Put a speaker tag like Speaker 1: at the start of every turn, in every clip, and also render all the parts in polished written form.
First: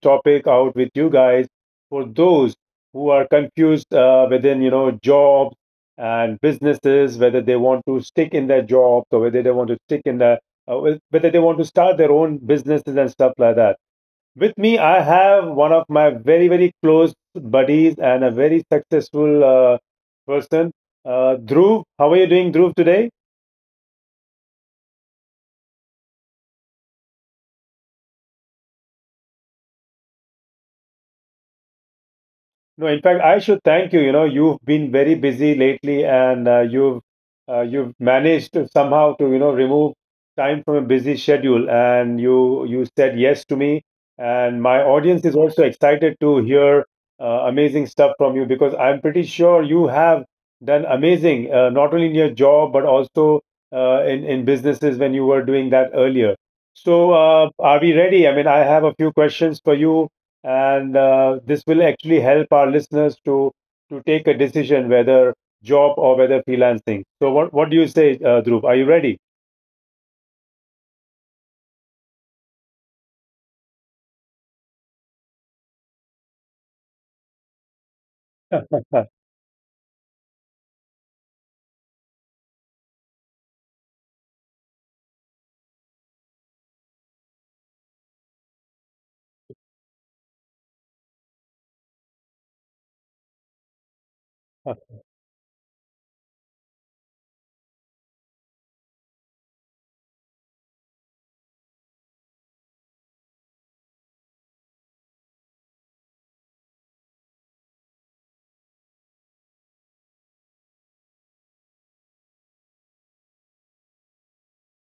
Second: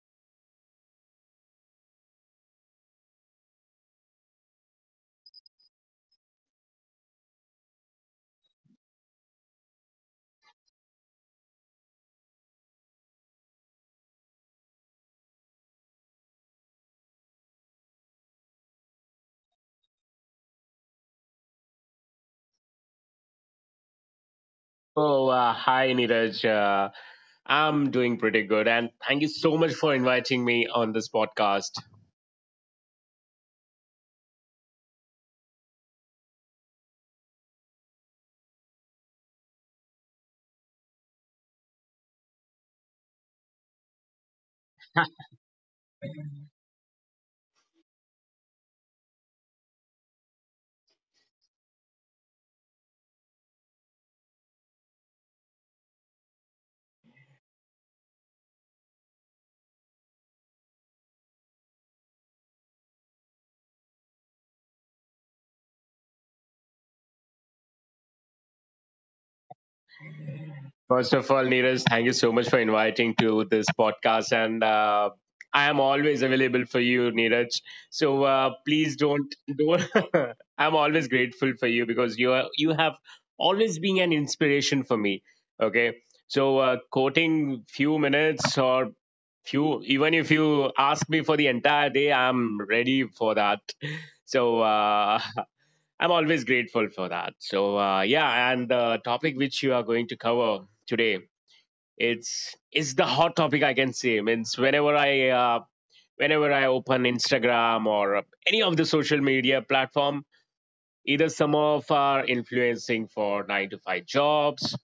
Speaker 1: topic out with you guys for those who are confused jobs and businesses, whether they want to stick in their jobs or whether they want to stick in uh, whether they want to start their own businesses and stuff like that. With me, I have one of my very, very close buddies and a very successful person, Dhruv. How are you doing, Dhruv, today?
Speaker 2: Oh, Hi, Neeraj. I'm doing pretty good. And thank you so much for inviting me on this podcast.
Speaker 1: No, in fact, I should thank you. You know, you've been very busy lately, and you've managed to somehow to remove time from a busy schedule, and you said yes to me, and my audience is also excited to hear amazing stuff from you because I'm pretty sure you have done amazing, not only in your job but also in businesses when you were doing that earlier. So, are we ready? I mean, I have a few questions for you and this will actually help our listeners to take a decision whether job or whether freelancing. So what do you say, Dhruv? Are you ready?
Speaker 2: First of all, Neeraj, thank you so much for inviting to this podcast. And I am always available for you, Neeraj. So
Speaker 1: Thanks
Speaker 2: please don't. I'm always grateful for you because you have always been an inspiration for me. Okay. So quoting few minutes or if you even if you ask me for the entire day, I'm ready for that. So I'm always grateful for that. So yeah, and the topic which you are going to cover today, it's is the hot topic I can say. Means whenever I open Instagram or any of the social media platform, either some of are influencing for nine to five jobs,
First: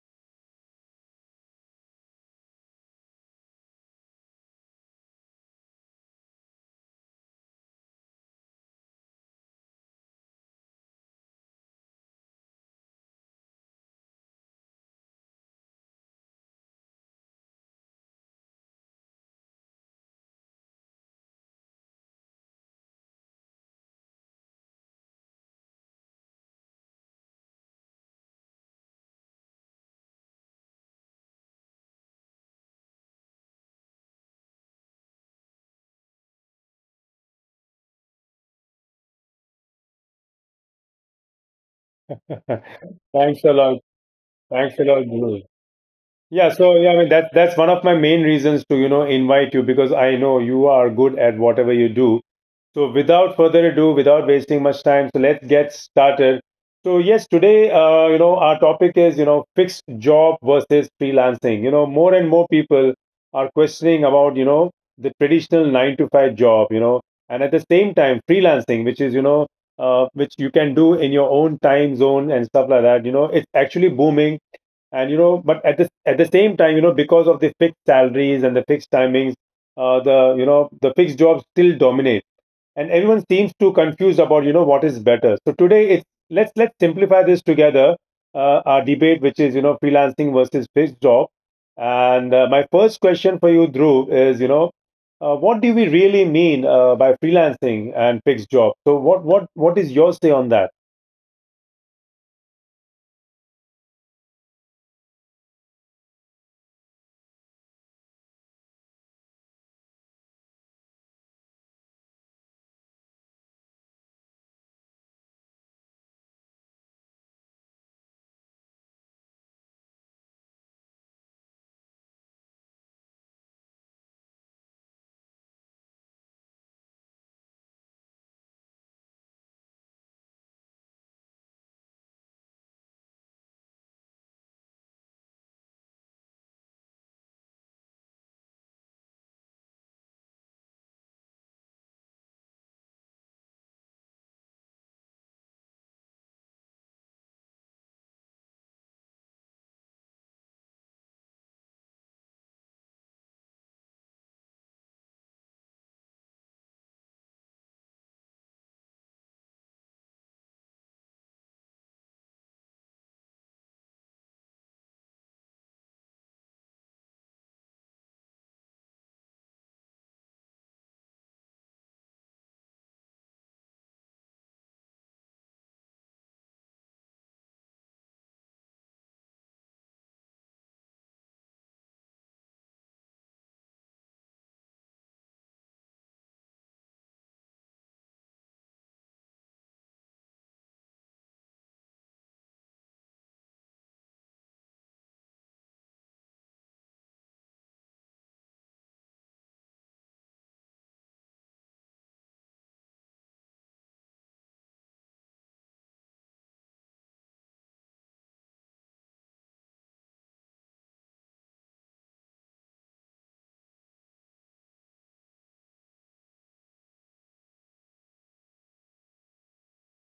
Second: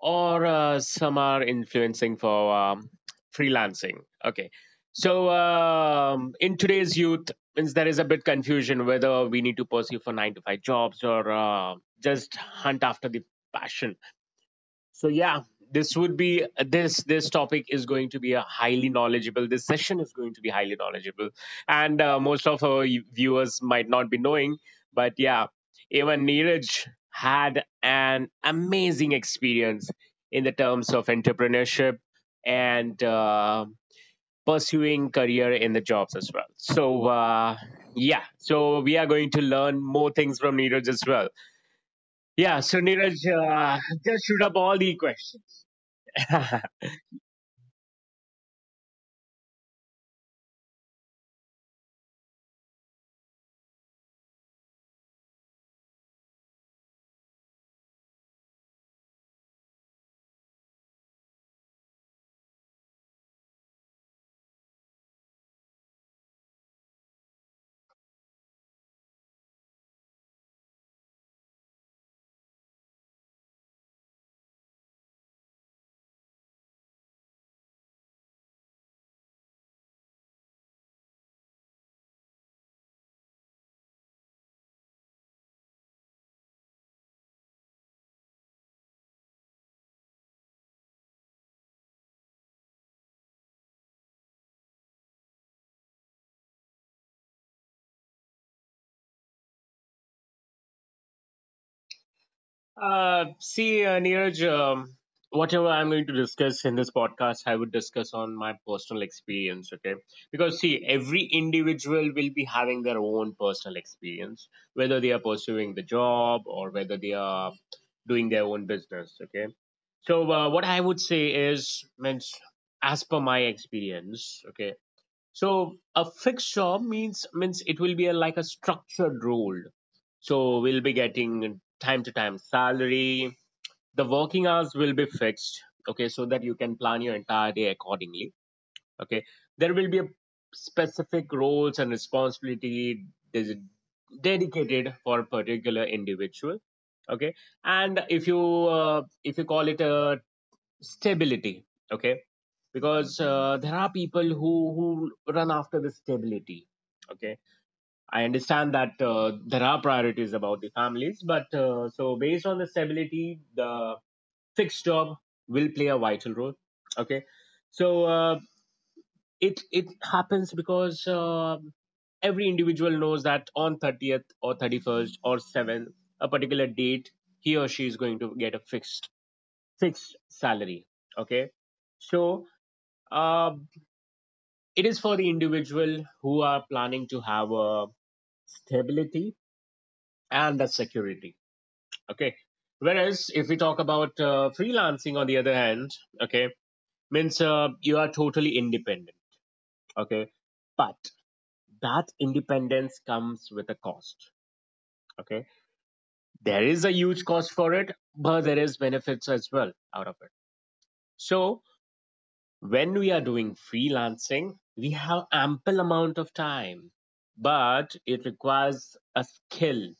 Speaker 2: or some are influencing for freelancing. Okay. So in today's youth means there is a bit confusion whether we need to pursue for 9 to 5 jobs or just hunt after the passion. So yeah, this topic is going to be a highly knowledgeable. This session is going to be highly knowledgeable, and most of our viewers might not be knowing, but yeah, even Neeraj had an amazing experience in the terms of entrepreneurship and pursuing career in the jobs as well. So yeah, so we are going to learn more things from Neeraj as well.
Speaker 1: a
Speaker 2: Yeah, so Neeraj,
Speaker 1: lot.
Speaker 2: just shoot up
Speaker 1: Thanks
Speaker 2: all
Speaker 1: a
Speaker 2: the
Speaker 1: lot, Dhruv.
Speaker 2: questions.
Speaker 1: Yeah, so yeah, I mean that's one of my main reasons to invite you because I know you are good at whatever you do. So, without further ado, without wasting much time, so let's get started. So, yes, today, our topic is, you know, fixed job versus freelancing. You know, more and more people are questioning about, you know, the traditional nine to five job, you know, and at the same time, freelancing, which is, which you can do in your own time zone and stuff like that. You know, it's actually booming, and you know, but at the same time, you know, because of the fixed salaries and the fixed timings, the the fixed jobs still dominate, and everyone seems too confused about what is better. So today, it's let's simplify this together, our debate, which is, you know, freelancing versus fixed job. And my first question for you, Dhruv, is, you know, what do we really mean by freelancing and fixed job? So what is your say on that?
Speaker 2: Neeraj, whatever I'm going to discuss in this podcast, I would discuss on my personal experience, okay? Because, see, every individual will be having their own personal experience, whether they are pursuing the job or whether they are doing their own business, okay? So, what I would say is, means, as per my experience, okay, so a fixed job means it will be like a structured role. So we'll be getting time to time salary. The working hours will be fixed. Okay, so that you can plan your entire day accordingly. Okay, there will be a specific roles and responsibility des- dedicated for a particular individual. Okay, and if you call it a stability. Okay, because there are people who run after the stability. Okay, I understand that there are priorities about the families but so based on the stability the fixed job will play a vital role. Okay, so uh, it happens because every individual knows that on 30th or 31st or 7th a particular date he or she is going to get a fixed salary. Okay, so uh, it is for the individual who are planning to have a stability and a security. Okay. Whereas if we talk about freelancing, on the other hand, okay, means you are totally independent. Okay. But that independence comes with a cost. Okay. There is a huge cost for it, but there is benefits as well out of it. So when we are doing freelancing, we have ample amount of time, but it requires a skill.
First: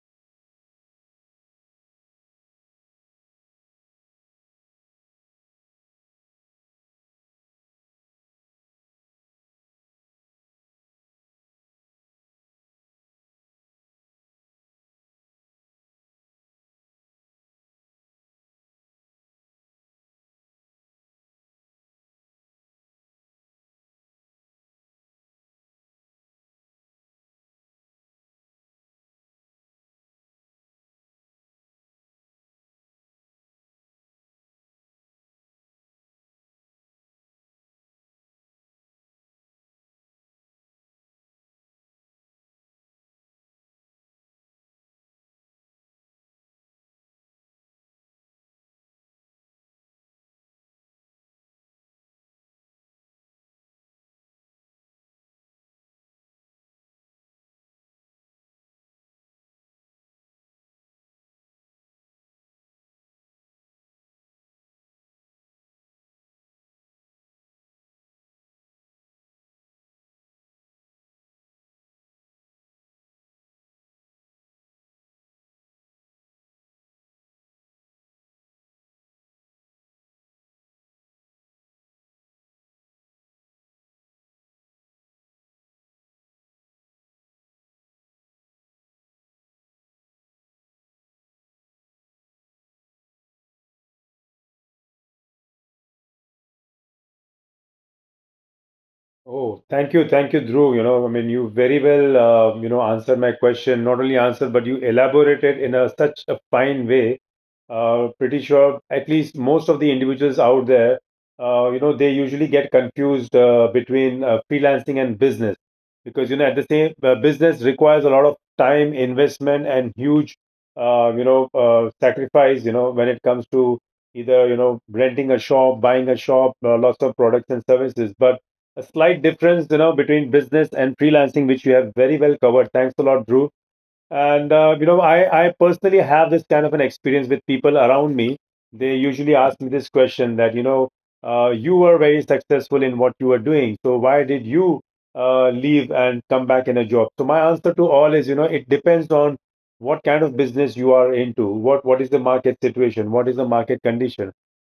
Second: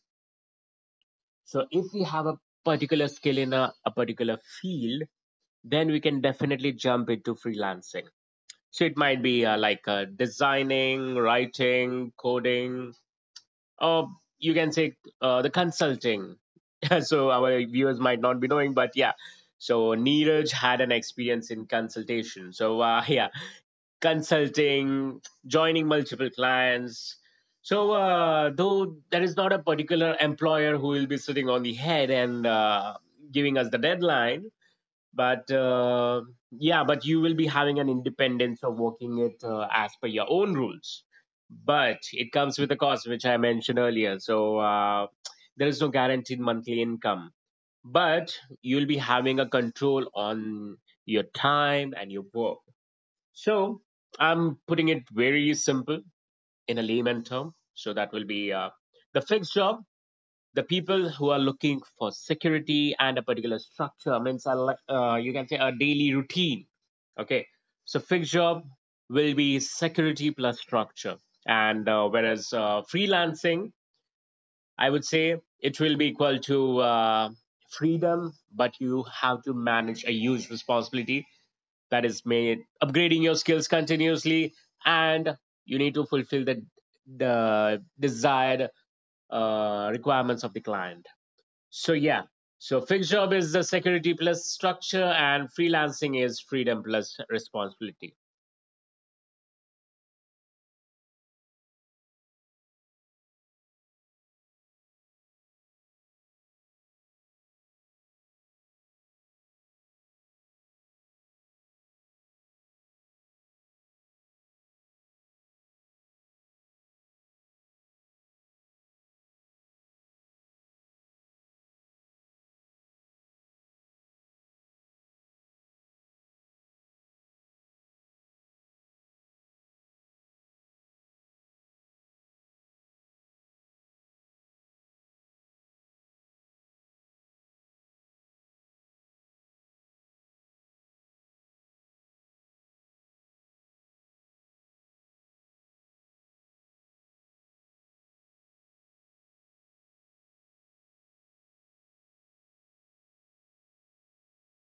Speaker 2: So if we have a particular skill in a particular field, then we can definitely jump into freelancing. So it might be like designing, writing, coding, or you can say the consulting. So our viewers might not be knowing, but yeah. So Neeraj had an experience in consultation. So yeah, consulting, joining multiple clients. So, though there is not a particular employer who will be sitting on the head and giving us the deadline, but yeah, but you will be having an independence of working it as per your own rules. But it comes with a cost, which I mentioned earlier. So, there is no guaranteed monthly income, but you'll be having a control on your time and your work. So I'm putting it very simple in a layman term. So that will be the fixed job. The people who are looking for security and a particular structure means I like you can say a daily routine. Okay, so fixed job will be security plus structure, and whereas freelancing, I would say it will be equal to freedom, but you have to manage a huge responsibility that is made upgrading your skills continuously and you need to fulfill the desired requirements of the client. So yeah, so fixed job is the security plus structure and freelancing is freedom plus responsibility.
Speaker 1: Oh, thank you, thank you, Dhruv. You know, I mean, you very well answered my question, not only answered but you elaborated in a such a fine way. Pretty sure at least most of the individuals out there, they usually get confused between freelancing and business because you know at the same business requires a lot of time, investment, and huge, sacrifice. You know, when it comes to either you know renting a shop, buying a shop, lots of products and services, but a slight difference, you know, between business and freelancing, which you have very well covered. Thanks a lot, Drew. And you know, I personally have this kind of an experience with people around me. They usually ask me this question that, you know, you were very successful in what you were doing, so why did you leave and come back in a job? So my answer to all is, you know, it depends on what kind of business you are into, what is the market situation, what is the market condition.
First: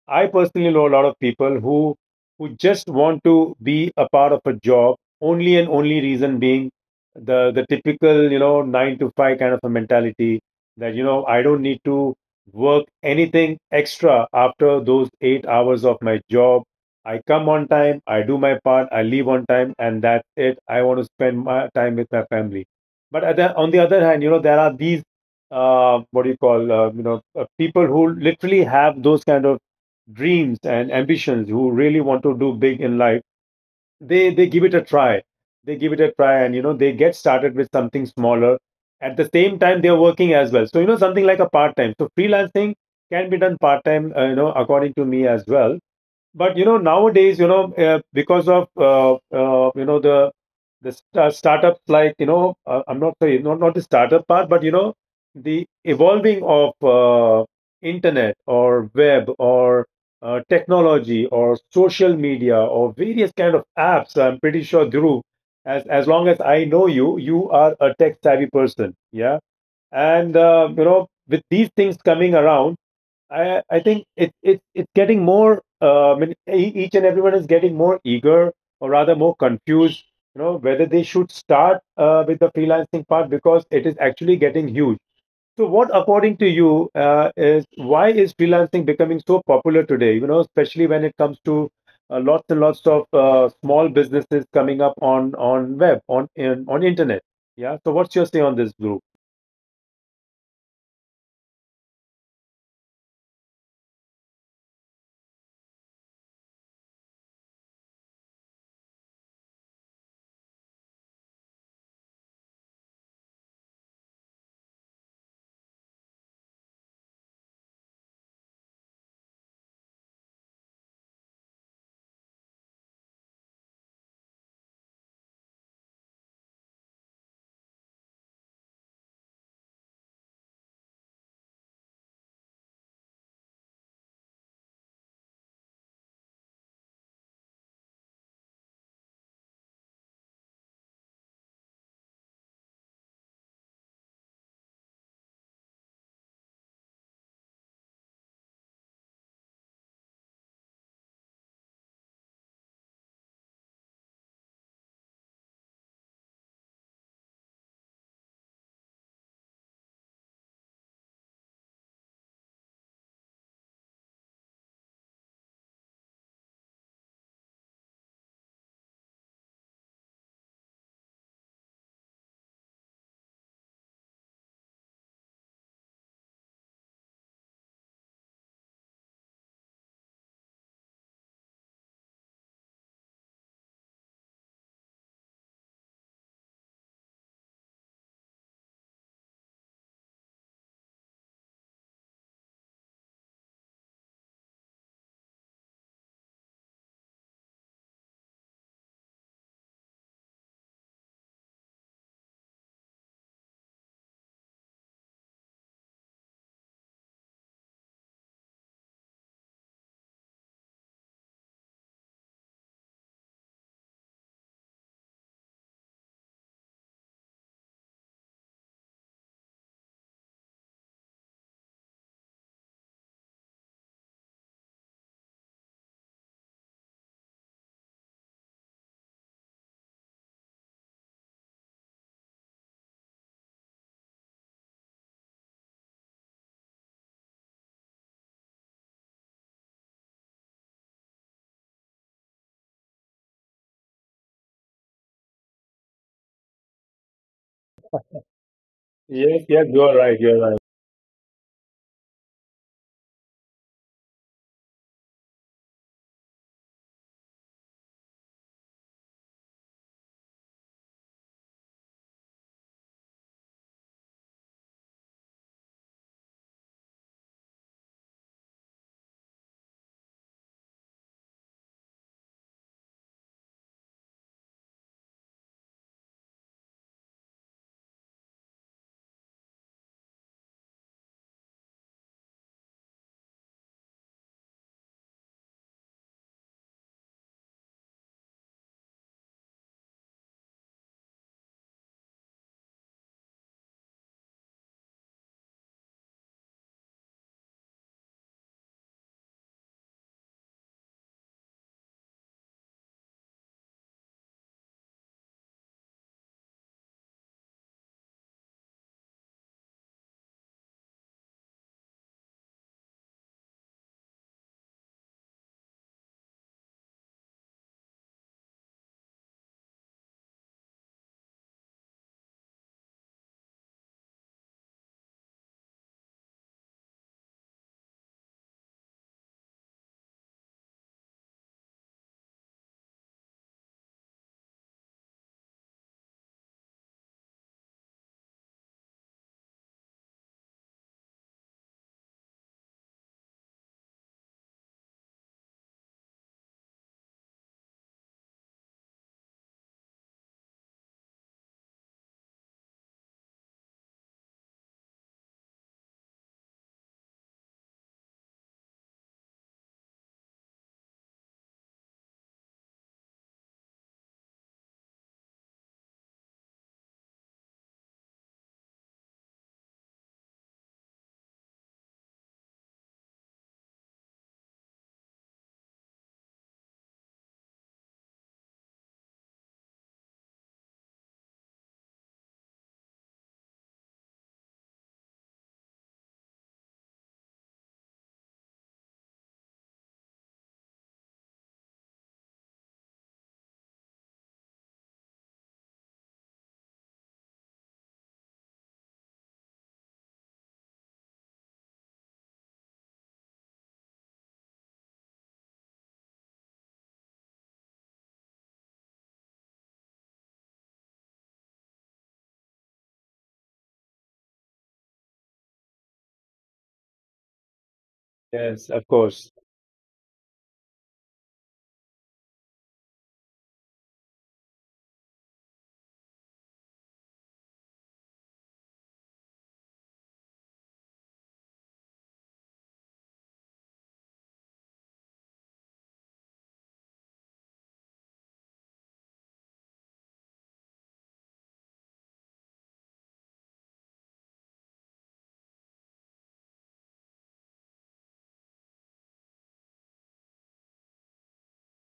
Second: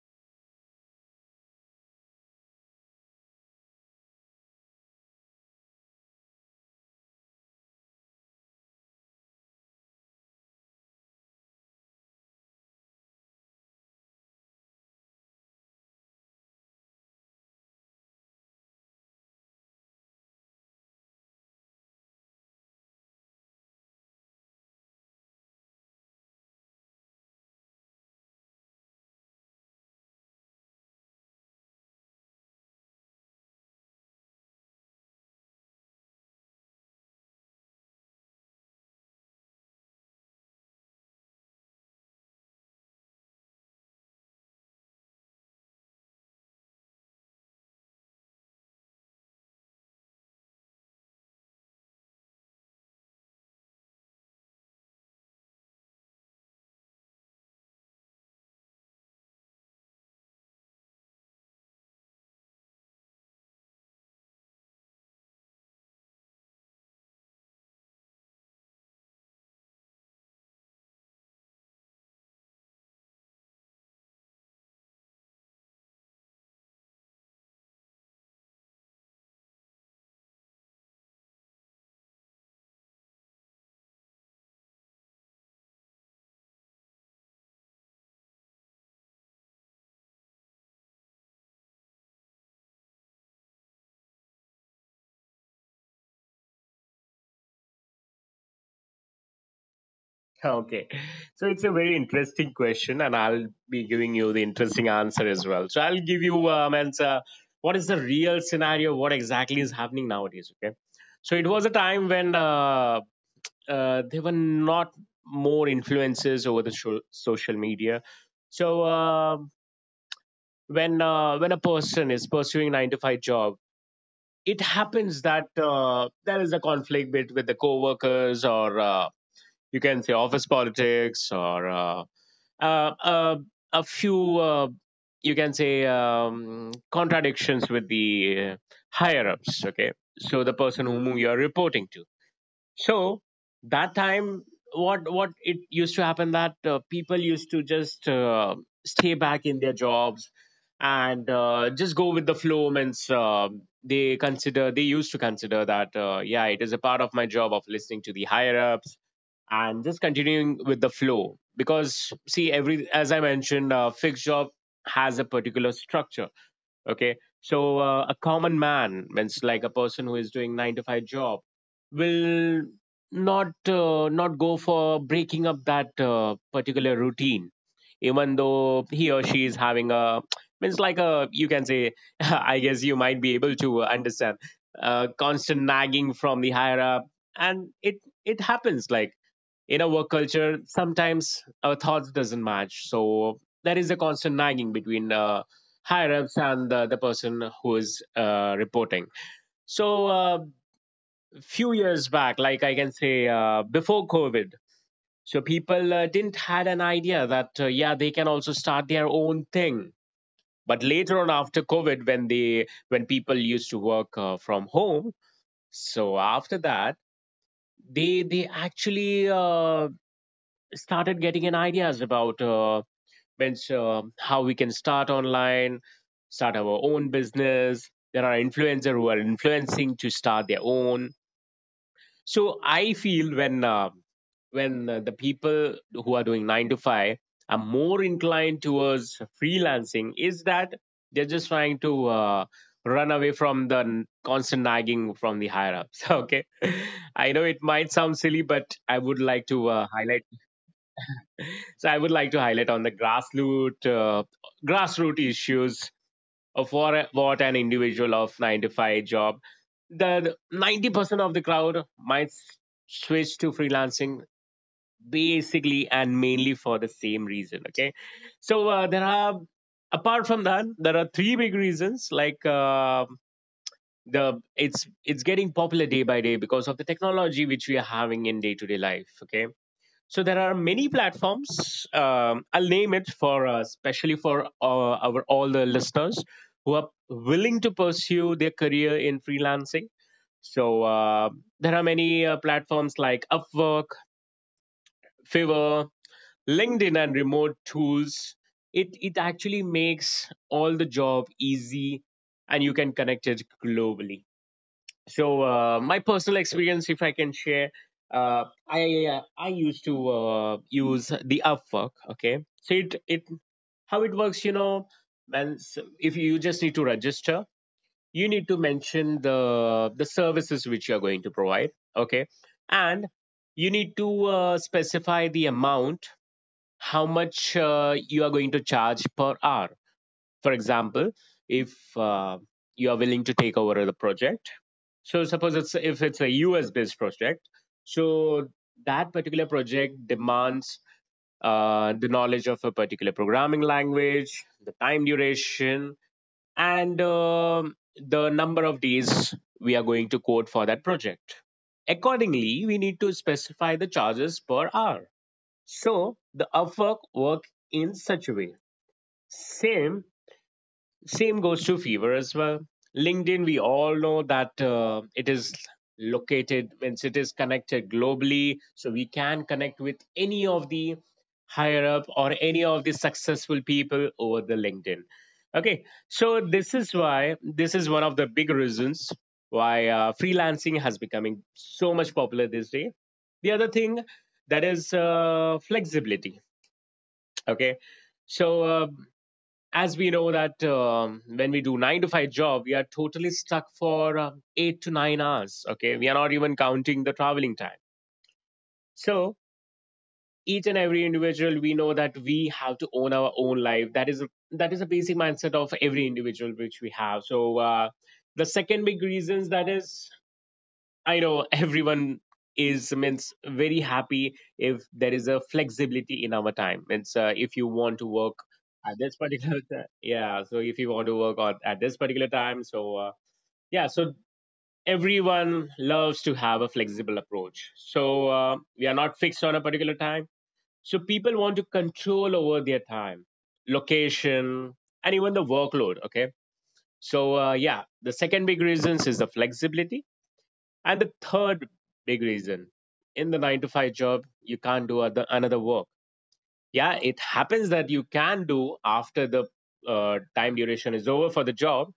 Speaker 1: I personally know a lot of people who just want to be a part of a job, only and only reason being the typical you know nine to five kind of a mentality, that you know I don't need to work anything extra after those 8 hours of my job. I come on time, I do my part, I leave on time, and that's it. I want to spend my time with my family. But on the other hand, you know there are these what do you call you know people who literally have those kind of dreams and ambitions, who really want to do big in life. They give it a try, they give it a try and you know they get started with something smaller. At the same time they're working as well, so you know something like a part time. So freelancing can be done part time, you know, according to me as well. But you know nowadays you know because of the the startups like you know I'm not sorry not, not the startup part, but you know the evolving of internet or web or technology or social media or various kind of apps. I'm pretty sure, Dhruv, as long as I know you, you are a tech savvy person, yeah. And you know with these things coming around, I think it's getting more. I mean, each and everyone is getting more eager, or rather more confused. You know whether they should start with the freelancing part because it is actually getting huge. So, what according to you is why is freelancing becoming so popular today? You know, especially when it comes to lots and lots of small businesses coming up on on internet. Yeah. So, what's your say on this group?
Speaker 2: Okay, so it's a very interesting question and I'll be giving you the interesting answer as well. So I'll give you answer what is the real scenario, what exactly is happening nowadays. Okay, so it was a time when there were not more influences over the social media. So when a person is pursuing nine to five job, it happens that there is a conflict with the co-workers or you can say office politics or uh, uh, a few you can say contradictions with the higher ups. Okay, so the person whom you are reporting to, so that time, what it used to happen that people used to just stay back in their jobs and just go with the flow. Means they used to consider that yeah, it is a part of my job of listening to the higher ups and just continuing with the flow, because see every as I mentioned, fixed job has a particular structure. Okay, so a common man means like a person who is doing 9 to 5 job will not go for breaking up that particular routine, even though he or she is having a means like a you can say I guess you might be able to understand constant nagging from the higher up. And it happens like in a work culture sometimes our thoughts doesn't match. So there is a constant nagging between higher ups and the person who is reporting. So, a few years back, like I can say before COVID, so people didn't had an idea that yeah they can also start their own thing. But later on, after COVID, when they when people used to work from home, so after that they actually started getting an ideas about which how we can start online, start our own business. There are influencers who are influencing to start their own. So I feel when the people who are doing nine to five are more inclined towards freelancing is that they're just trying to run away from the constant nagging from the higher ups. Okay, I know it might sound silly, but I would
Speaker 1: Yes,
Speaker 2: like
Speaker 1: yes,
Speaker 2: to
Speaker 1: you are right.
Speaker 2: highlight.
Speaker 1: You are right.
Speaker 2: So I would like to highlight on the grassroots grassroots issues of what an individual of 9 to 5 job. The 90% of the crowd might switch to freelancing basically and mainly for the same reason. Okay. So there are, apart from that, there are three big reasons like the it's getting popular day by day because of the technology which we are having in day to day life. Okay, so there are many platforms. I'll name it for especially for our all the listeners who are willing to pursue their career in freelancing. So there are many platforms like Upwork, Fiverr, LinkedIn, and remote tools. It actually makes all the job easy, and you can connect it globally. So my personal experience if I can share, I used to use the Upwork. Okay, so it how it works you know. And if you just need to register, you need to mention the services which you are going to provide, okay. And you need to specify the amount how much you are going to charge per hour. For example, if you are willing to take over the project, so suppose it's if it's a US based project, so that particular project demands the knowledge of a particular programming language, the time duration, and the number of days we are going to code for that project. Accordingly, we need to specify the charges per hour. So the Upwork work in such a way. Same same goes to Fever as well. LinkedIn, we all know that it is located, means it is connected globally. So we can connect with any of the higher up or any of the successful people over the LinkedIn. Okay, so this is why this is one of the big reasons why freelancing has becoming so much popular these days. The other thing that is flexibility. Okay, so as we know that when we do nine to five job we are totally stuck for 8 to 9 hours. Okay, we are not even counting the traveling time. So each and every individual, we know that we have to own our own life. That is that is a basic mindset of every individual which we have. So the second big reasons, that is, I know everyone is, means, very happy if there is a flexibility in our time. Means if you want to work
Speaker 1: Yes, of
Speaker 2: at this
Speaker 1: course.
Speaker 2: particular time, yeah. So if you want to work on at this particular time, so yeah. So everyone loves to have a flexible approach. So we are not fixed on a particular time. So people want to control over their time, location, and even the workload. Okay. So yeah, the second big reasons is the flexibility, and the third big reason, in the nine to five job, you can't do another work. Yeah, it happens that you can do after the time duration is over for the job,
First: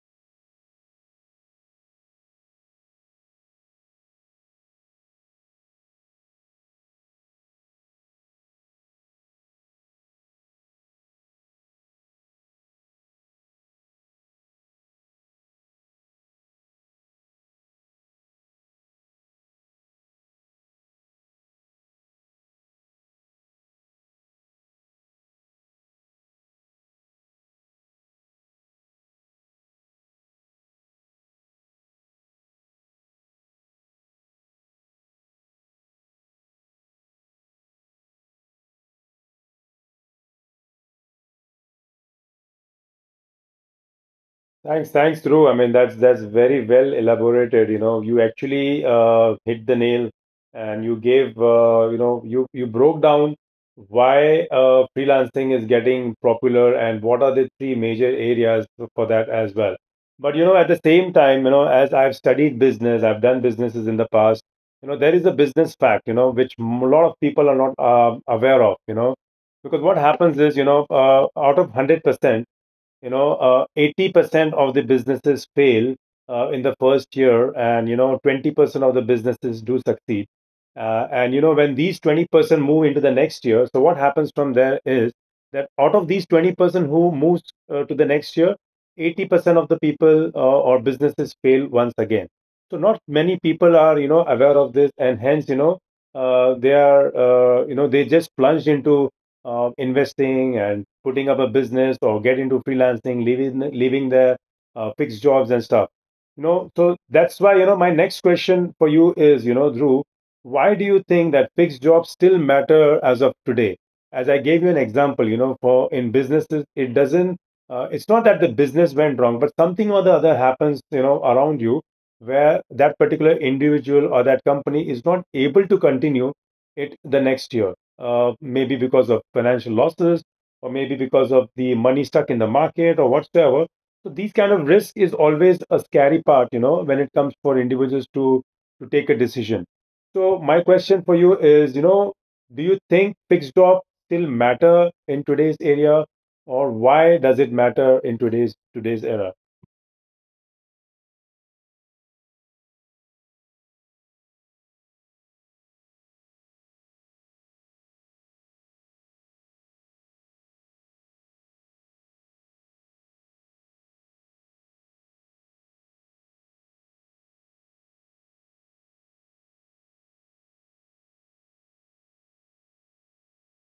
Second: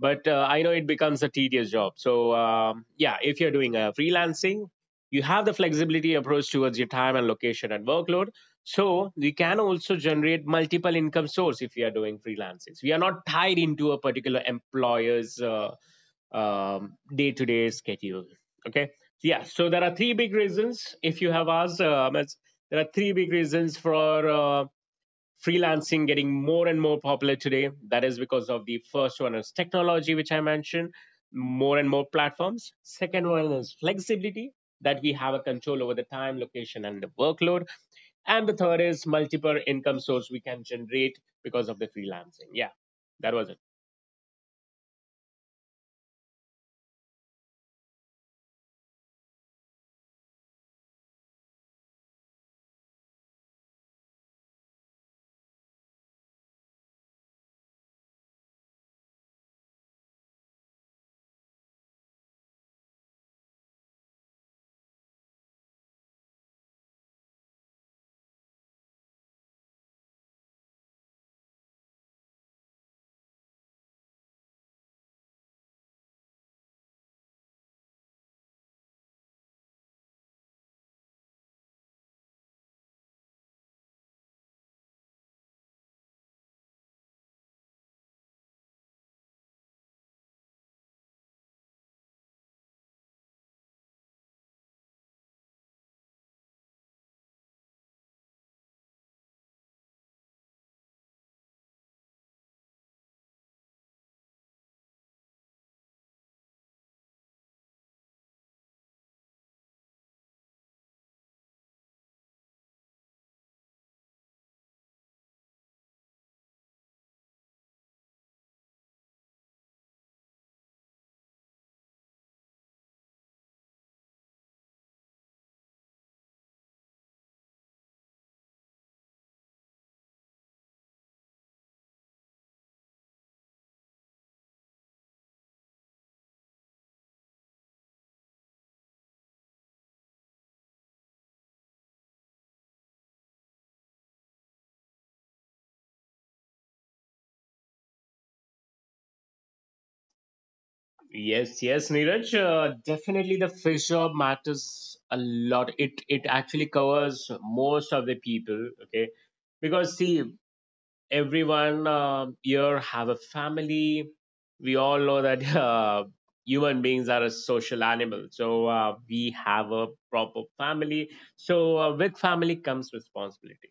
Speaker 2: but I know it becomes a tedious job. So yeah, if you're doing a freelancing, you have the flexibility approach towards your time and location and workload. So you can also generate multiple income source if you are doing freelancing. So you are not tied into a particular employer's day-to-day schedule. Okay. Yeah, so there are three big reasons. If you have asked, there are three big reasons for uh, freelancing getting more and more popular today. That is because of, the first one is technology, which I mentioned, more and more platforms. Second one is flexibility, that we have a control over the time, location, and the workload. And the third is multiple income source we can generate because of the freelancing. Yeah, that was it.
Speaker 1: Thanks, thanks, Dhruv. I mean, that's very well elaborated. You know, you actually hit the nail, and you gave you know you you broke down why freelancing is getting popular and what are the three major areas for that as well. But you know, at the same time, you know, as I've studied business, I've done businesses in the past. You know, there is a business fact, you know, which a lot of people are not aware of. You know, because what happens is, you know, out of 100%, you know, 80% of the businesses fail in the first year, and you know, 20% of the businesses do succeed. And you know, when these 20% move into the next year, so what happens from there is that out of these 20% who moves to the next year, 80% of the people or businesses fail once again. So not many people are you know aware of this, and hence you know they just plunged into investing and putting up a business or get into freelancing, leaving their fixed jobs and stuff. You know, so that's why you know my next question for you is, you know, Drew, why do you think that fixed jobs still matter as of today? As I gave you an example, you know, for in businesses, it doesn't. It's not that the business went wrong, but something or the other happens, you know, around you where that particular individual or that company is not able to continue it the next year, maybe because of financial losses or maybe because of the money stuck in the market or whatsoever. So these kind of risk is always a scary part, you know, when it comes for individuals to take a decision. So my question for you is, you know, do you think fixed op still matter in today's area, or why does it matter in today's era?
Speaker 2: Yes, yes, Neeraj. Definitely, the fish job matters a lot. It actually covers most of the people. Okay, because see, everyone here have a family. We all know that human beings are a social animal. So we have a proper family. So with family comes responsibility.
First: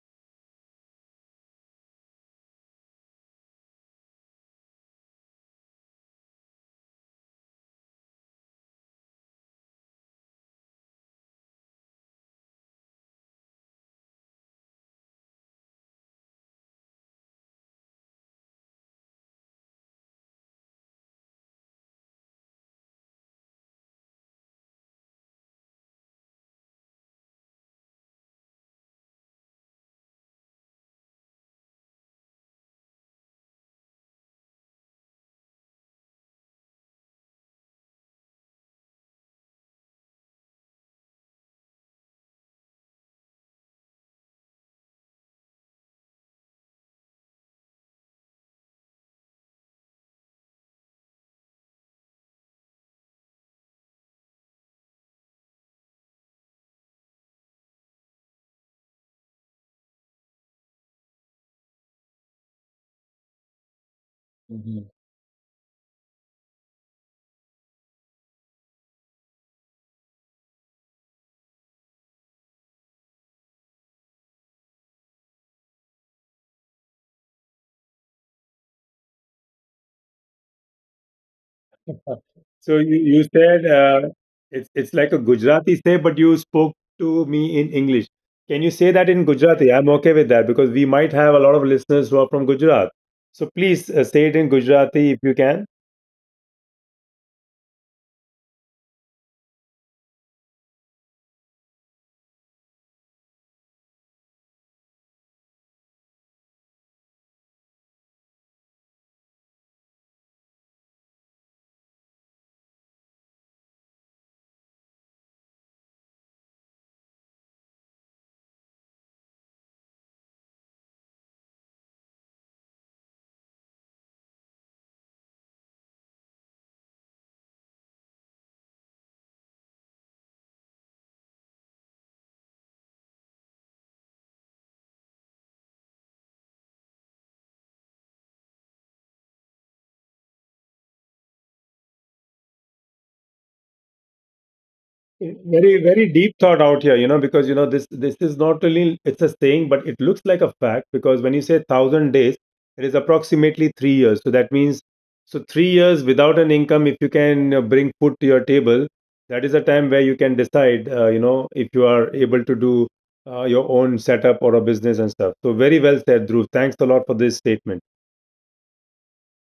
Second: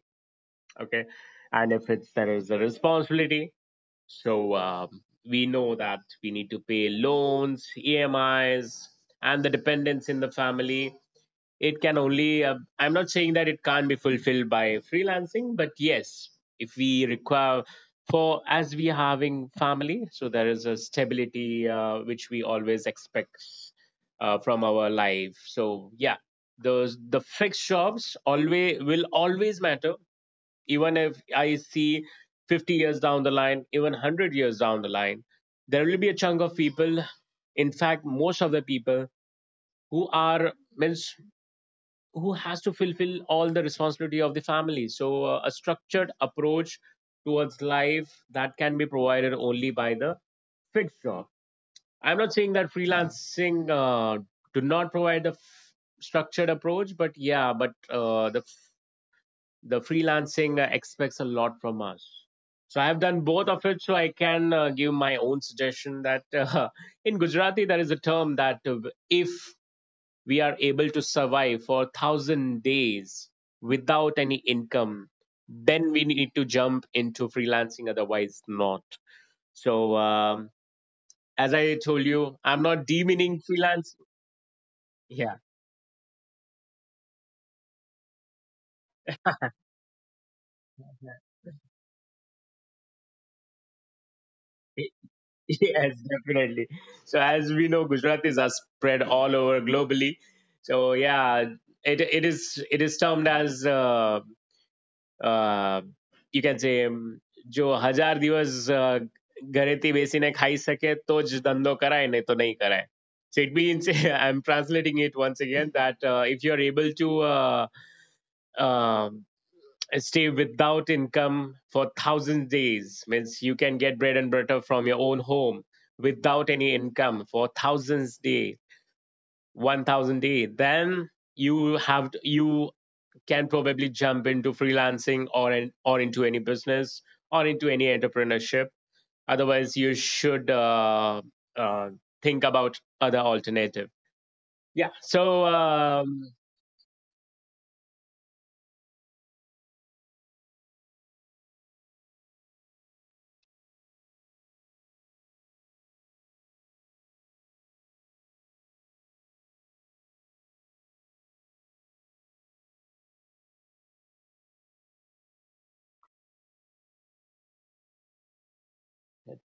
Speaker 2: Okay, and if it's there is a responsibility, so we know that we need to pay loans, emis, and the dependents in the family. It can only I'm not saying that it can't be fulfilled by freelancing, but yes, if we require, for, as we are having family, so there is a stability which we always expect from our life. So yeah, those, the fixed jobs always, will always matter. Even if I see 50 years down the line, even 100 years down the line, there will be a chunk of people, in fact most of the people, who are, means, who has to fulfill all the responsibility of the family. So a structured approach towards life, that can be provided only by the fixed job. I'm not saying that freelancing do not provide the structured approach, but yeah, but the freelancing expects a lot from us. So I have done both of it, so I can give my own suggestion that, in Gujarati there is a term that, if we are able to survive for 1000 days without any income, then we need to jump into freelancing, otherwise not. So as I told you, I'm
Speaker 1: So
Speaker 2: not
Speaker 1: you
Speaker 2: demeaning
Speaker 1: said
Speaker 2: freelance.
Speaker 1: it's like a
Speaker 2: Yeah.
Speaker 1: Gujarati say, but you spoke to me in English. Can you say that in Gujarati? I'm okay with that because we might have a lot of listeners who are from Gujarat. So please say it in Gujarati if you can.
Speaker 2: Yes, definitely. So as we know, Gujaratis are spread all over globally. So yeah, it, it is termed as a, you can say એમ, જો હજાર દિવસ અ ઘરેથી બેસીને ખાઈ શકે તો જ ધંધો કરાય નહીં તો. So it means, I'm translating it once again, that if you're able to uh, uh, stay without income for thousand days, means you can get bread and butter from your own home without any income for thousands day, 1000 day, then you have to, you can probably jump into freelancing or or into any business or into any entrepreneurship. Otherwise, you should uh, think about other alternative. Yeah. So
Speaker 1: Very very deep thought out here, you know, because you know this this is not really, it's a saying, but it looks like a fact. Because when you say 1,000 days, it is approximately 3 years. So that means, so 3 years without an income, if you can bring food to your table, that is a time where you can decide you know if you are able to do your own setup or a business and stuff. So very well said, Dhruv. Thanks a lot for this statement.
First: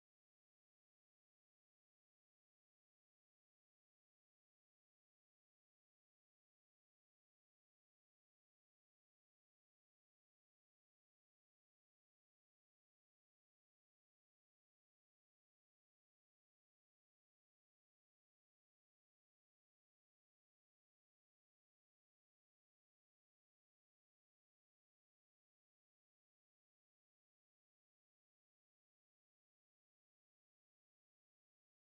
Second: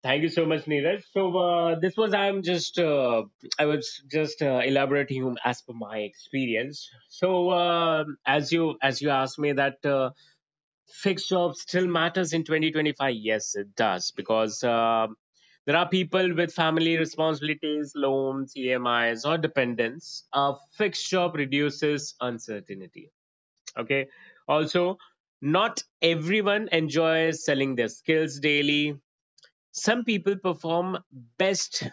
Speaker 2: thank you so much, Neeraj. So this was I'm just I was just elaborating as per my experience. So um, as you asked me that. Fixed job still matters in 2025. Yes, it does, because there are people with family responsibilities, loans, emis, or dependents. A fixed job reduces uncertainty. Okay. Also, not everyone enjoys selling their skills daily. Some people perform best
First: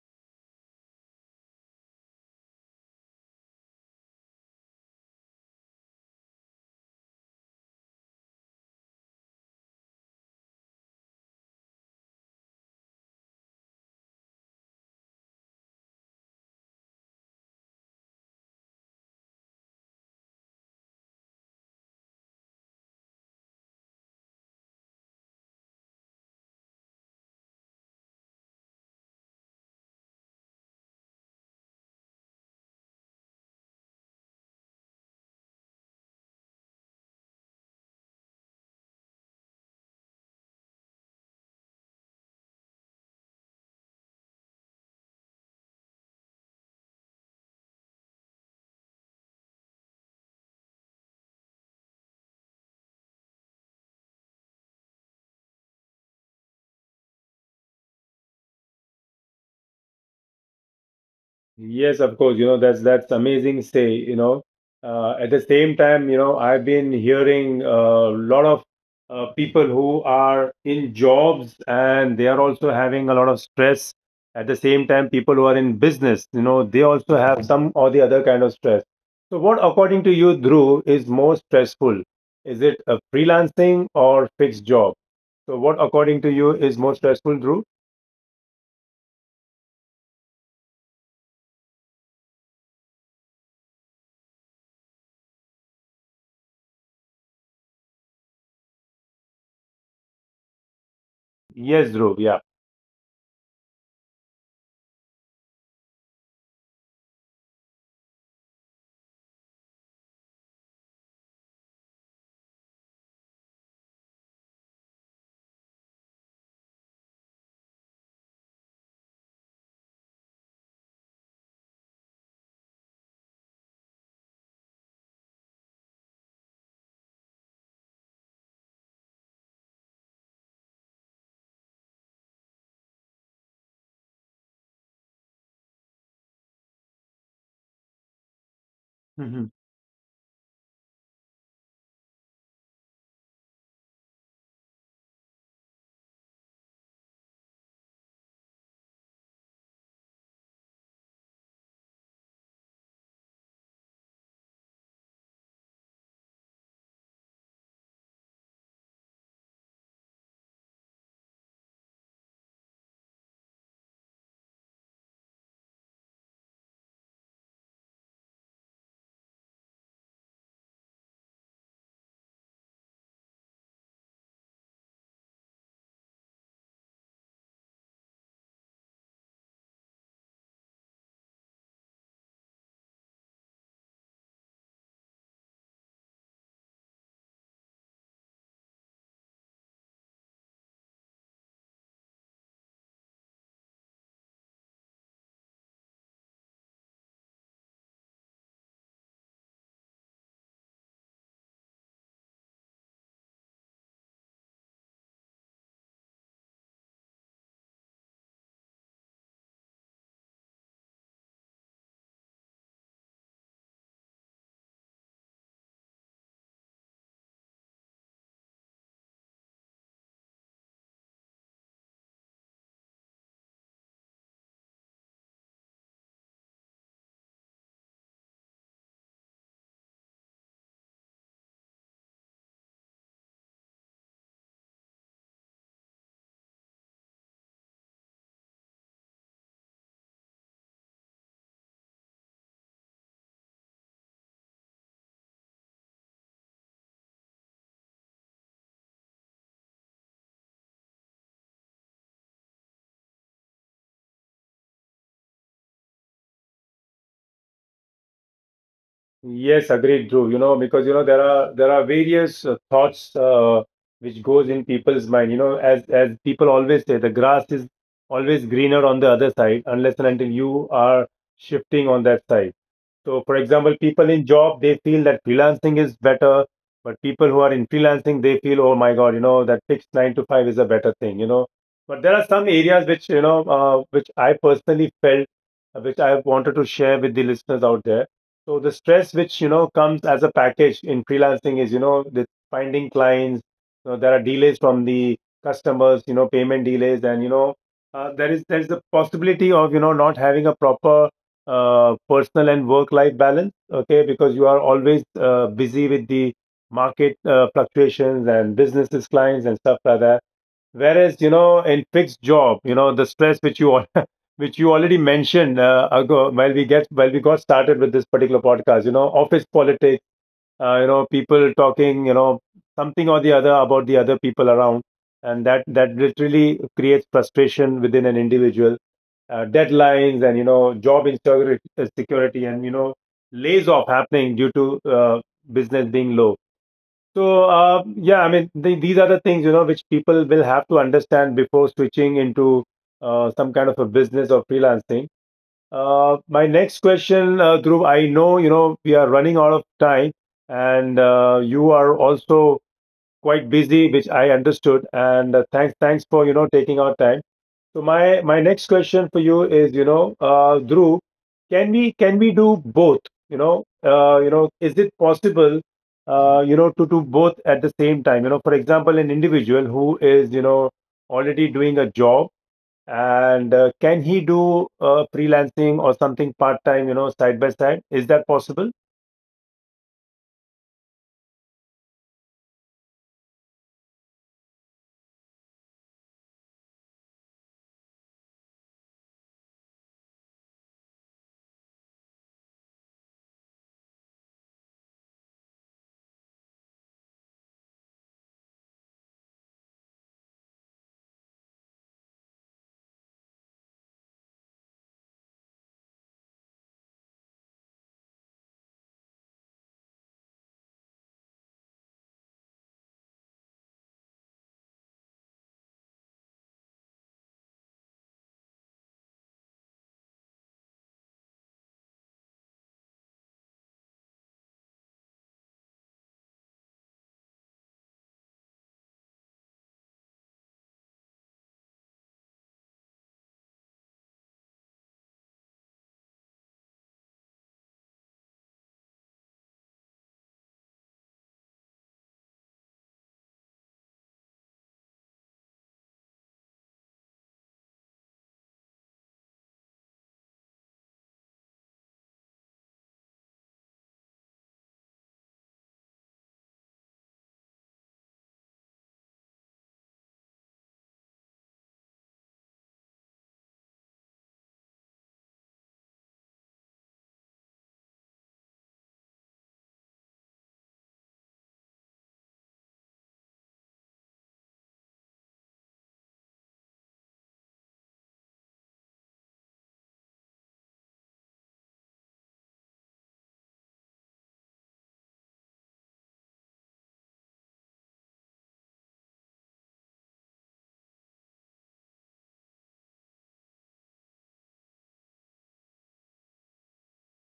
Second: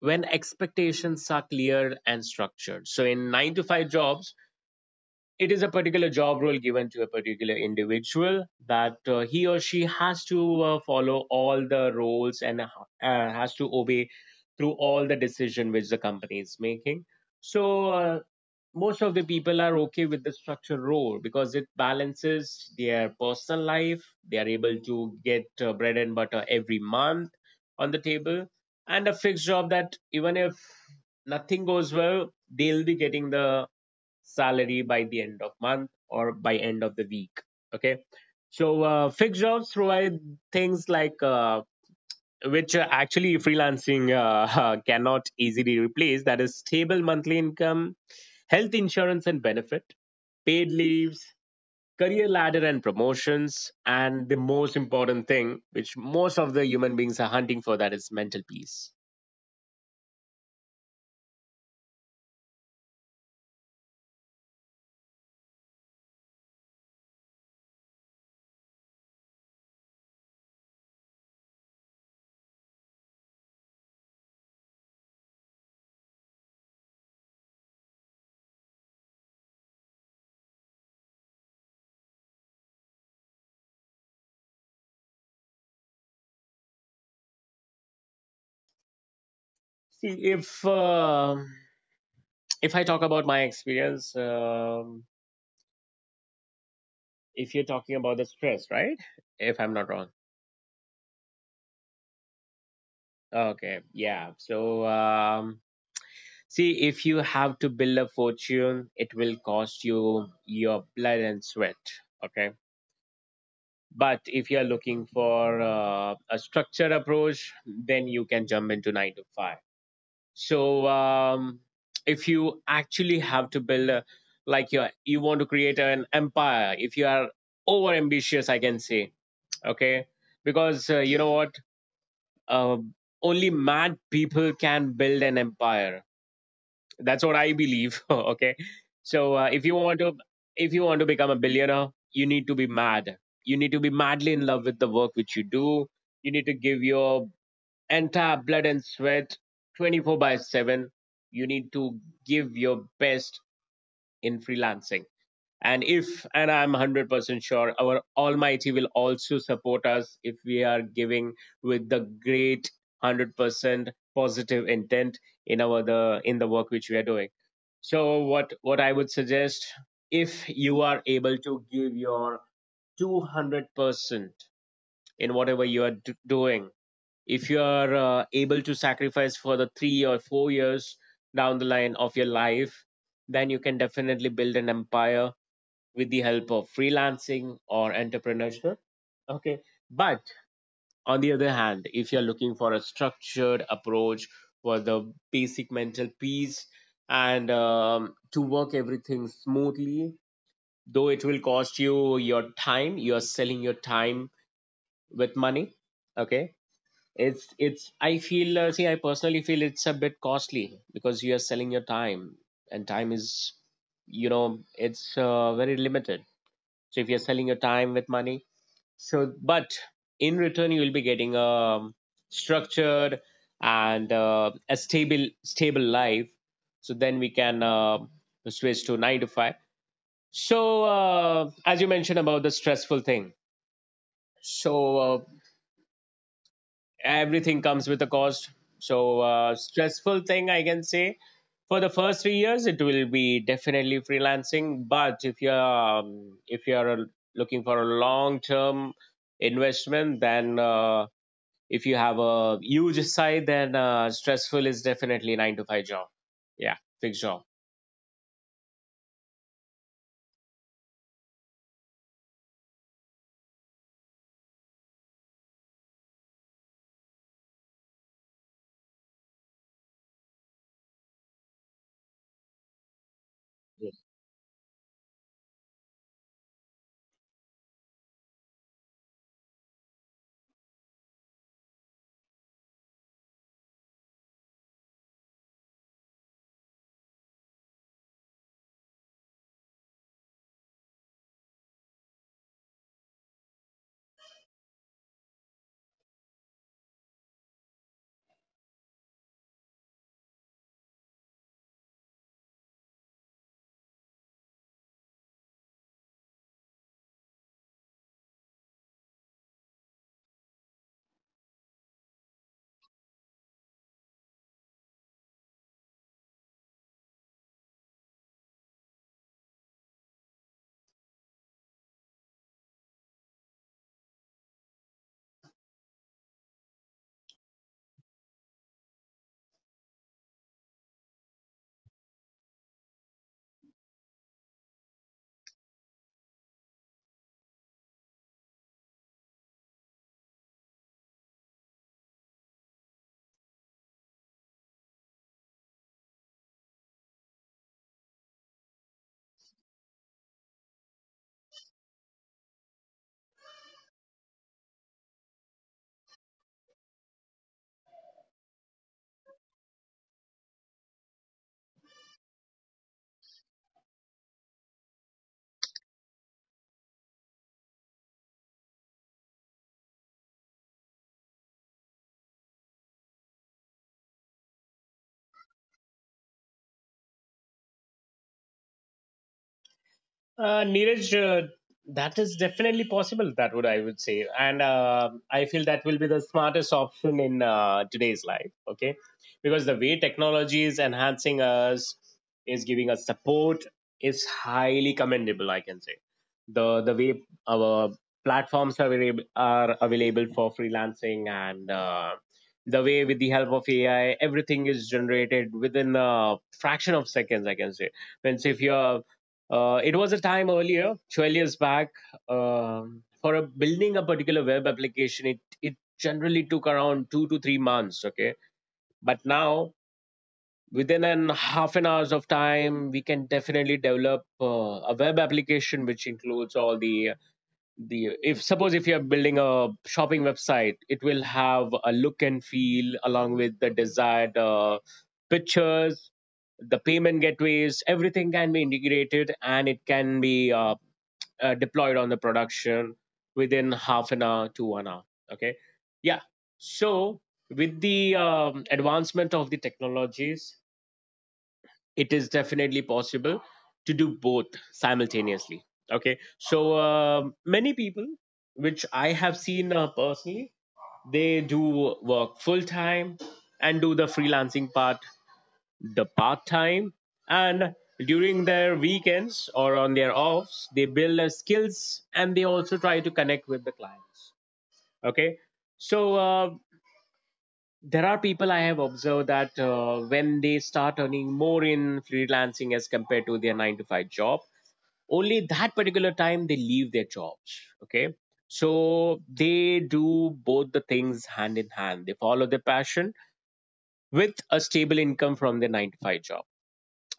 Speaker 2: when expectations are clear and structured. So in 9 to 5 jobs, it is a particular job role given to a particular individual, that he or she has to follow all the roles and has to obey through all the decision which the company is making. So uh, most of the people are okay with the structured role because it balances their personal life. They are able to get bread and butter every month on the table. And a fixed job, that even if nothing goes well, they'll be getting the salary by the end of month or by end of the week. Okay. So fixed jobs provide things like which actually freelancing cannot easily replace. That is stable monthly income, health insurance and benefit, paid leaves, career ladder and promotions, and the most important thing which most of the human beings are hunting for, that is mental peace.
Speaker 1: Yes, of course. You know, that's amazing say, you know. At the same time, you know, I've been hearing a lot of people who are in jobs and they are also having a lot of stress. At the same time, people who are in business, you know, they also have some or the other kind of stress. So what, according to you, Dhruv, is more stressful? Is it a freelancing or fixed job? So what, according to you, is more stressful, Dhruv?
Speaker 2: See, if I talk about my experience, um, if you're talking about the stress, right? If I'm not wrong.
Speaker 1: Yes, Dhruv, yeah.
Speaker 2: Okay, yeah. So, see, if you have to build a fortune, it will cost you your blood and sweat. Okay. But if you're looking for a structured approach, then you can jump into nine to five. So, if you actually have to like you want to create an empire, if you are over ambitious, I can say, okay, because you know what, uh, only mad people can build an empire. That's what I believe. Okay. So if you want to become a billionaire, you need to be mad. You need to be madly in love with the work which you do. You need to give your entire blood and sweat, 24 by 7. You need to give your best in freelancing. And if, and I'm 100% sure, our Almighty will also support us, if we are giving with the great 100% positive intent in our the in the work which we are doing. So what I would suggest, if you are able to give your 200% in whatever you are doing, if you are able to sacrifice for the 3 or 4 years down the line of your life, then you can definitely build an empire with the help of freelancing or entrepreneurship. Okay. But on the other hand, if you're looking for a structured approach, for the basic mental peace, and to work everything smoothly, though it will cost you your time, you're selling your time with money. Okay. I feel, see, I personally feel it's a bit costly because you are selling your time, and time is, you know, it's very limited. So if you're selling your time with money, so, but in return, you will be getting a structured and a stable life. So then we can switch to nine to five. So as you mentioned about the stressful thing, so everything comes with a cost. So stressful thing, I can say, for the first 3 years, it will be definitely freelancing. But if you're looking for a long term investment, then if you have a huge side, then stressful is definitely nine to five job. Yeah, fixed job.
Speaker 1: Yes, agreed, Dhruv. You know, because you know there are various thoughts which goes in people's mind. You know, as people always say, the grass is always greener on the other side, unless and until you are shifting on that side. So, for example, people in job they feel that freelancing is better, but people who are in freelancing they feel, oh my god, you know that fixed nine to five is a better thing, you know. But there are some areas which you know which I personally felt, which I wanted to share with the listeners out there. So the stress which you know comes as a package in freelancing is you know the finding clients. You know, there are delays from the customers, you know, payment delays, and you know there is the possibility of you know not having a proper personal and work life balance, okay, because you are always busy with the market fluctuations and businesses clients and stuff like that, whereas you know in fixed job you know the stress which you all which you already mentioned ago while we got started with this particular podcast, you know, office politics, you know, people talking, you know, something or the other about the other people around, and that literally creates frustration within an individual, deadlines, and you know job insecurity security, and you know lays off happening due to business being low. So yeah, I mean, these are the things you know which people will have to understand before switching into some kind of a business or freelancing. My next question, Dhruv, I know you know we are running out of time and you are also quite busy, which I understood, and uh, thanks for you know taking our time. So my next question for you is, you know, Dhruv, can we do both? You know, is it possible, you know, to do both at the same time? You know, for example, an individual who is, you know, already doing a job, and can he do freelancing or something part time? You know, side by side, is that possible?
Speaker 2: Neeraj, uh, that is definitely possible. That would I would say, and I feel that will be the smartest option in today's life. Okay, because the way technology is enhancing us, is giving us support, is highly commendable, I can say. The way our platforms are available for freelancing, and the way with the help of AI, everything is generated within a fraction of seconds, I can say. And so if you're it was a time earlier, 12 years back, for building a particular web application, it generally took around 2 to 3 months. Okay. But now, within an half an hours of time, we can definitely develop a web application, which includes all the, if suppose if you're building a shopping website, it will have a look and feel along with the desired pictures, the payment gateways, everything can be integrated and it can be deployed on the production within half an hour to 1 hour. Okay. Yeah. So with the advancement of the technologies, it is definitely possible to do both simultaneously. Okay, so many people which I have seen personally, they do work full time and do the freelancing part, the part time, and during their weekends or on their offs they build their skills and they also try to connect with the clients. Okay, so there are people I have observed that when they start earning more in freelancing as compared to their 9 to 5 job, only that particular time they leave their jobs. Okay, so they do both the things hand in hand. They follow their passion with a stable income from their 9 to 5 job.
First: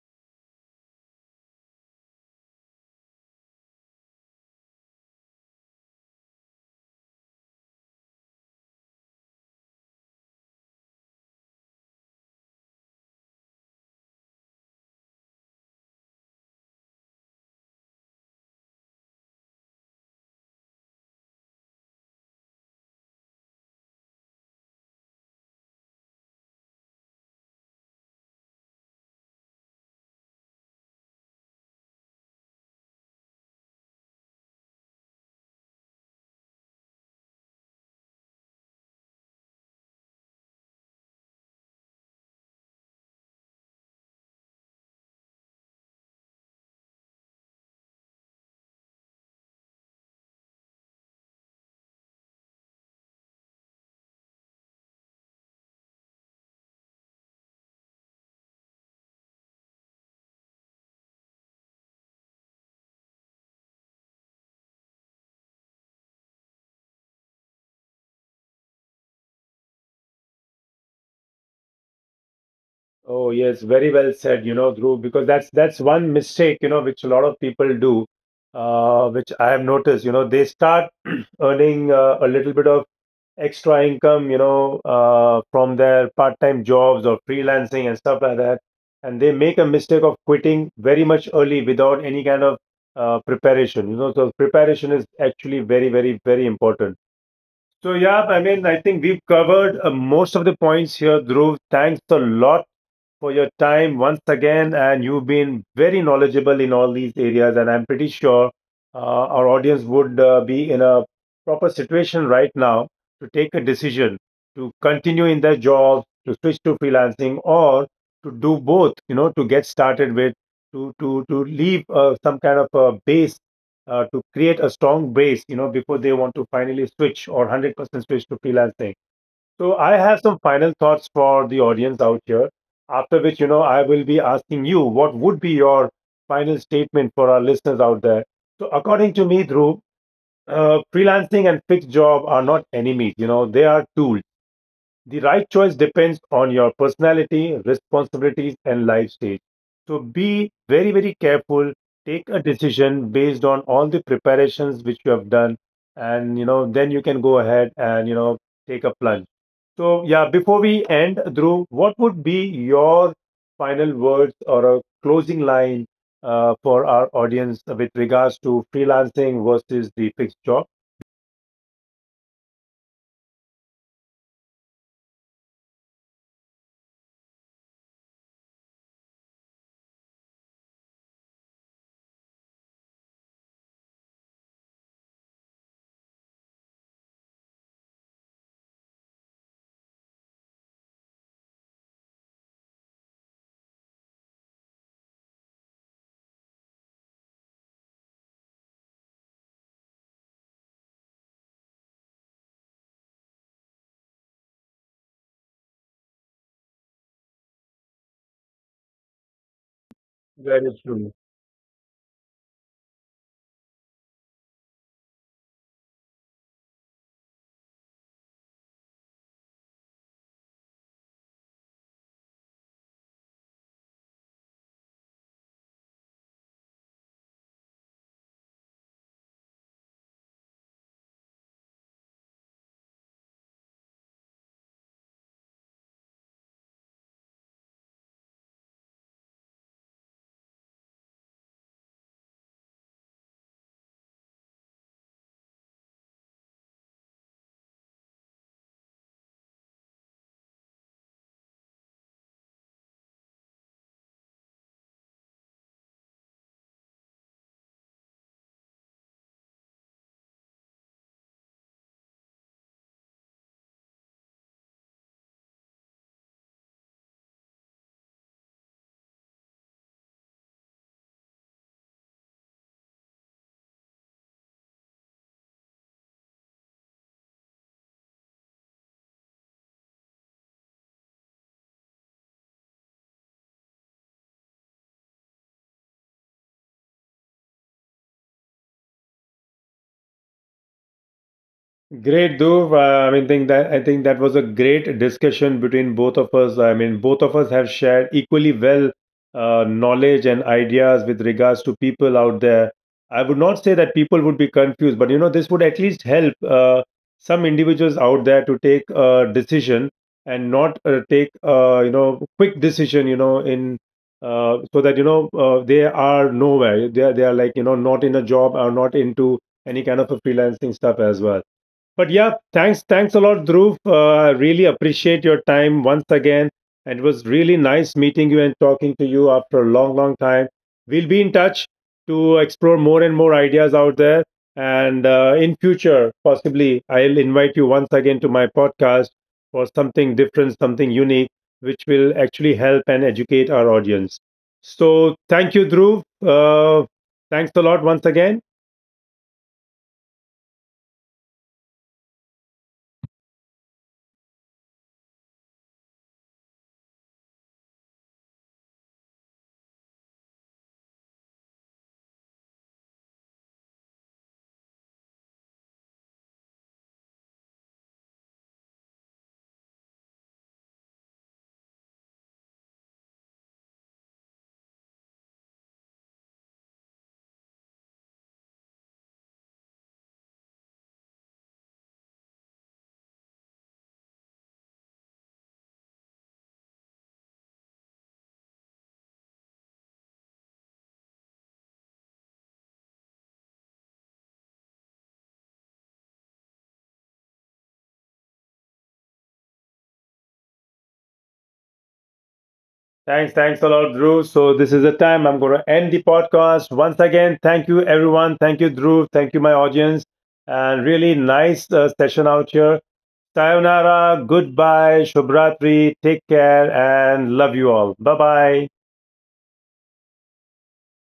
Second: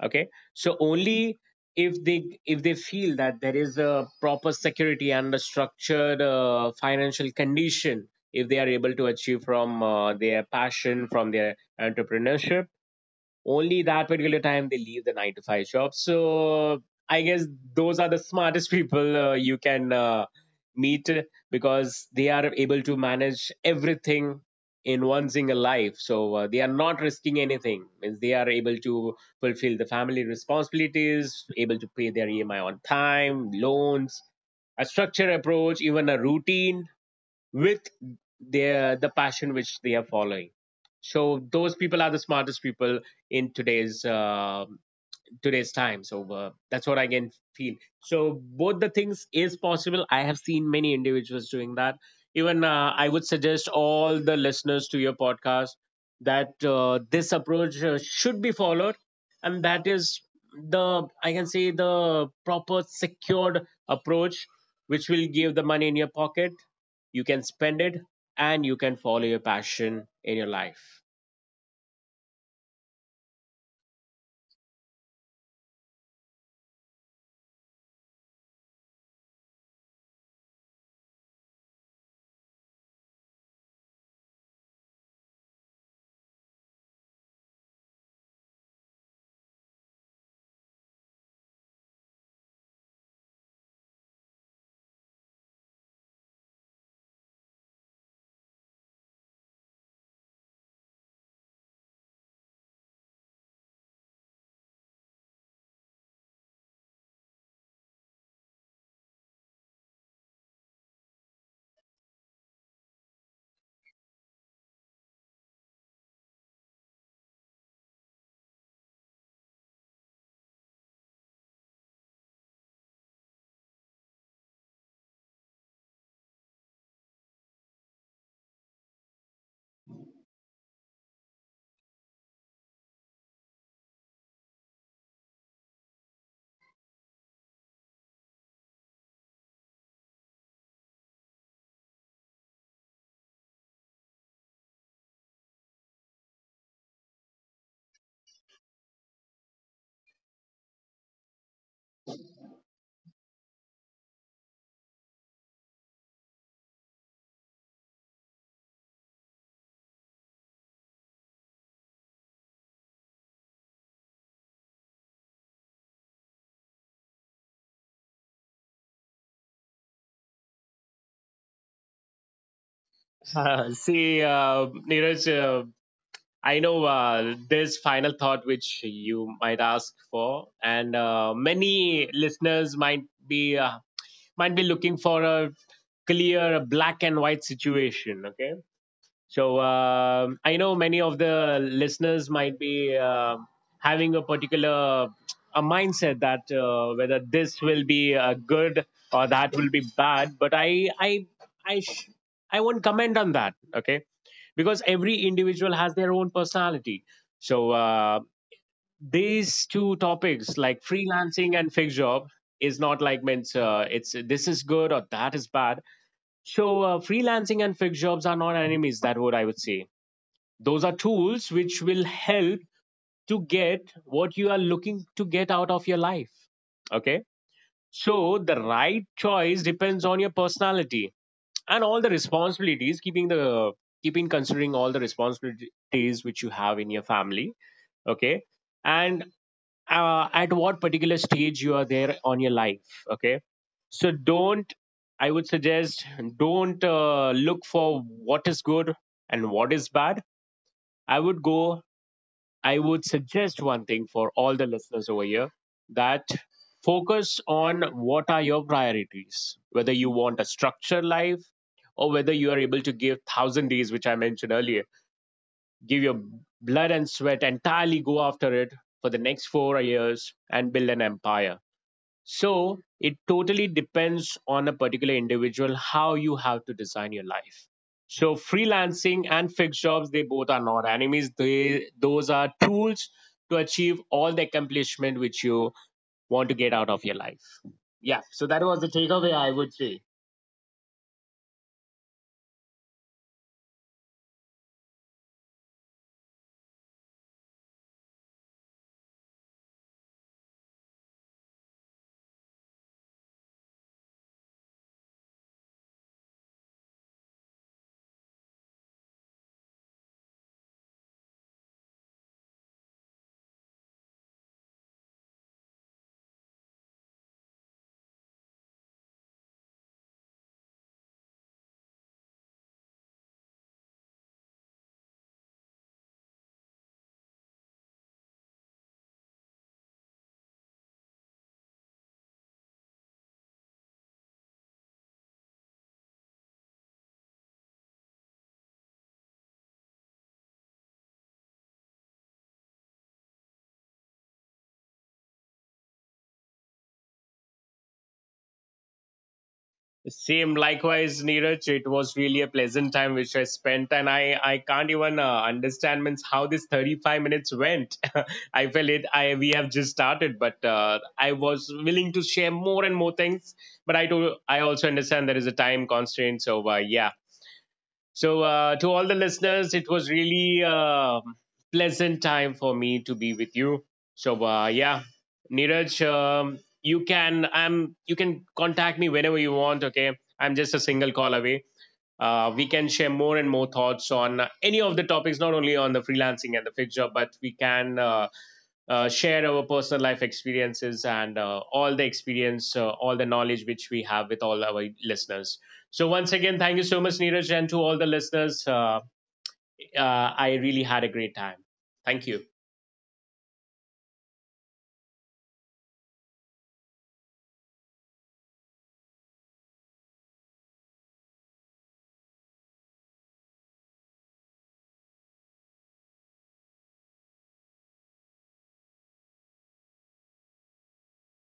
Speaker 2: Okay, so only if they feel that there is a proper security and a structured financial condition, if they are able to achieve from their passion, from their entrepreneurship, only that particular time they leave the nine to five shop. So I guess those are the smartest people you can meet, because they are able to manage everything in one single life. So they are not risking anything. Means they are able to fulfill the family responsibilities, able to pay their EMI on time, loans, a structured approach, even a routine with the passion which they are following. So those people are the smartest people in today's time. So that's what I can feel. So both the things is possible. I have seen many individuals doing that. Even I would suggest all the listeners to your podcast that this approach should be followed, and that is the, I can say, the proper secured approach which will give the money in your pocket. You can spend it and you can follow your passion in your life.
Speaker 1: Oh yes, very well said. You know, Dhruv, because that's one mistake, you know, which a lot of people do, which I have noticed. You know, they start earning a little bit of extra income, you know, from their part-time jobs or freelancing and stuff like that, and they make a mistake of quitting very much early without any kind of preparation. You know, so preparation is actually very, very, very important. So yeah, I mean, I think we've covered most of the points here, Dhruv. Thanks a lot for your time once again. And you've been very knowledgeable in all these areas. And I'm pretty sure our audience would be in a proper situation right now to take a decision to continue in their job, to switch to freelancing, or to do both, you know, to get started with, to, to leave some kind of a base. To create a strong base, you know, before they want to finally switch, or 100% switch to freelancing. So I have some final thoughts for the audience out here, after which, you know, I will be asking you what would be your final statement for our listeners out there. So according to me, Dhruv, freelancing and fixed job are not enemies, you know, they are tools. The right choice depends on your personality, responsibilities, and life stage. So be very, very careful. Take a decision based on all the preparations which you have done, and you know, then you can go ahead and you know, take a plunge. So, yeah, before we end, Dhruv, what would be your final words or a closing line for our audience with regards to freelancing versus the fixed job?
Speaker 2: See, uh, Neeraj, I know there's final thought which you might ask for, and many listeners might be looking for a clear black and white situation. Okay, so I know many of the listeners might be having a particular a mindset that whether this will be good or that will be bad, but I sh- I won't comment on that. Okay, because every individual has their own personality. So these two topics,
Speaker 1: Very
Speaker 2: like
Speaker 1: true.
Speaker 2: freelancing and fixed job, is not like meant, it's this is good or that is bad. So freelancing and fixed jobs are not enemies. That what I would say. Those are tools which will help to get what you are looking to get out of your life. Okay. So the right choice depends on your personality and all the responsibilities, keeping the keeping considering all the responsibilities which you have in your family. Okay. And at what particular stage you are there on your life. Okay, so don't, I would suggest, don't look for what is good and what is bad. i would go I would suggest one thing for all the listeners over here, that focus on what are your priorities, whether you want a structured life, or whether you are able to give 1000 days, which I mentioned earlier, give your blood and sweat, entirely go after it for the next 4 years and build an empire. So it totally depends on a particular individual how you have to design your life. So freelancing and fixed jobs, they both are not enemies. They Those are tools to achieve all the accomplishment which you want to get out of your life. Yeah. So that was the takeaway, I would say.
Speaker 1: Great, Dhruv. I mean, think that I think that was a great discussion between both of us. I mean, both of us have shared equally well knowledge and ideas with regards to people out there. I would not say that people would be confused, but you know, this would at least help some individuals out there to take a decision and not take you know quick decision. You know, in so that you know they are nowhere. They are like you know not in a job or not into any kind of a freelancing stuff as well. But yeah, thanks a lot, Dhruv. I really appreciate your time once again. And it was really nice meeting you and talking to you after a long, long time. We'll be in touch to explore more and more ideas out there. And in future, possibly, I'll invite you once again to my podcast for something different, something unique, which will actually help and educate our audience. So thank you, Dhruv. Thanks a lot once again.
Speaker 2: Same, likewise, Neeraj. It was really a pleasant time which I spent, and I can't even understand, means how this 35 minutes went. I felt it. I We have just started, but I was willing to share more and more things. But I do. I also understand there is a time constraint. So yeah, so, to all the listeners, it was really a pleasant time for me to be with you. So, yeah, Neeraj, you can contact me whenever you want. Okay, I'm just a single call away. We can share more and more thoughts on any of the topics, not only on the freelancing and the fixed job, but we can share our personal life experiences and all the experience, all the knowledge which we have with all our listeners. So, once again, thank you so much, Neeraj, and to all the listeners. I really had a great time. Thank you.
Speaker 1: Thanks a lot, Drew. So this is the time I'm going to end the podcast once again. Thank you, everyone. Thank you, Drew. Thank you, my audience, and really nice session out here. Sayonara, goodbye, Shubhratri. Take care, and love you all. Bye bye.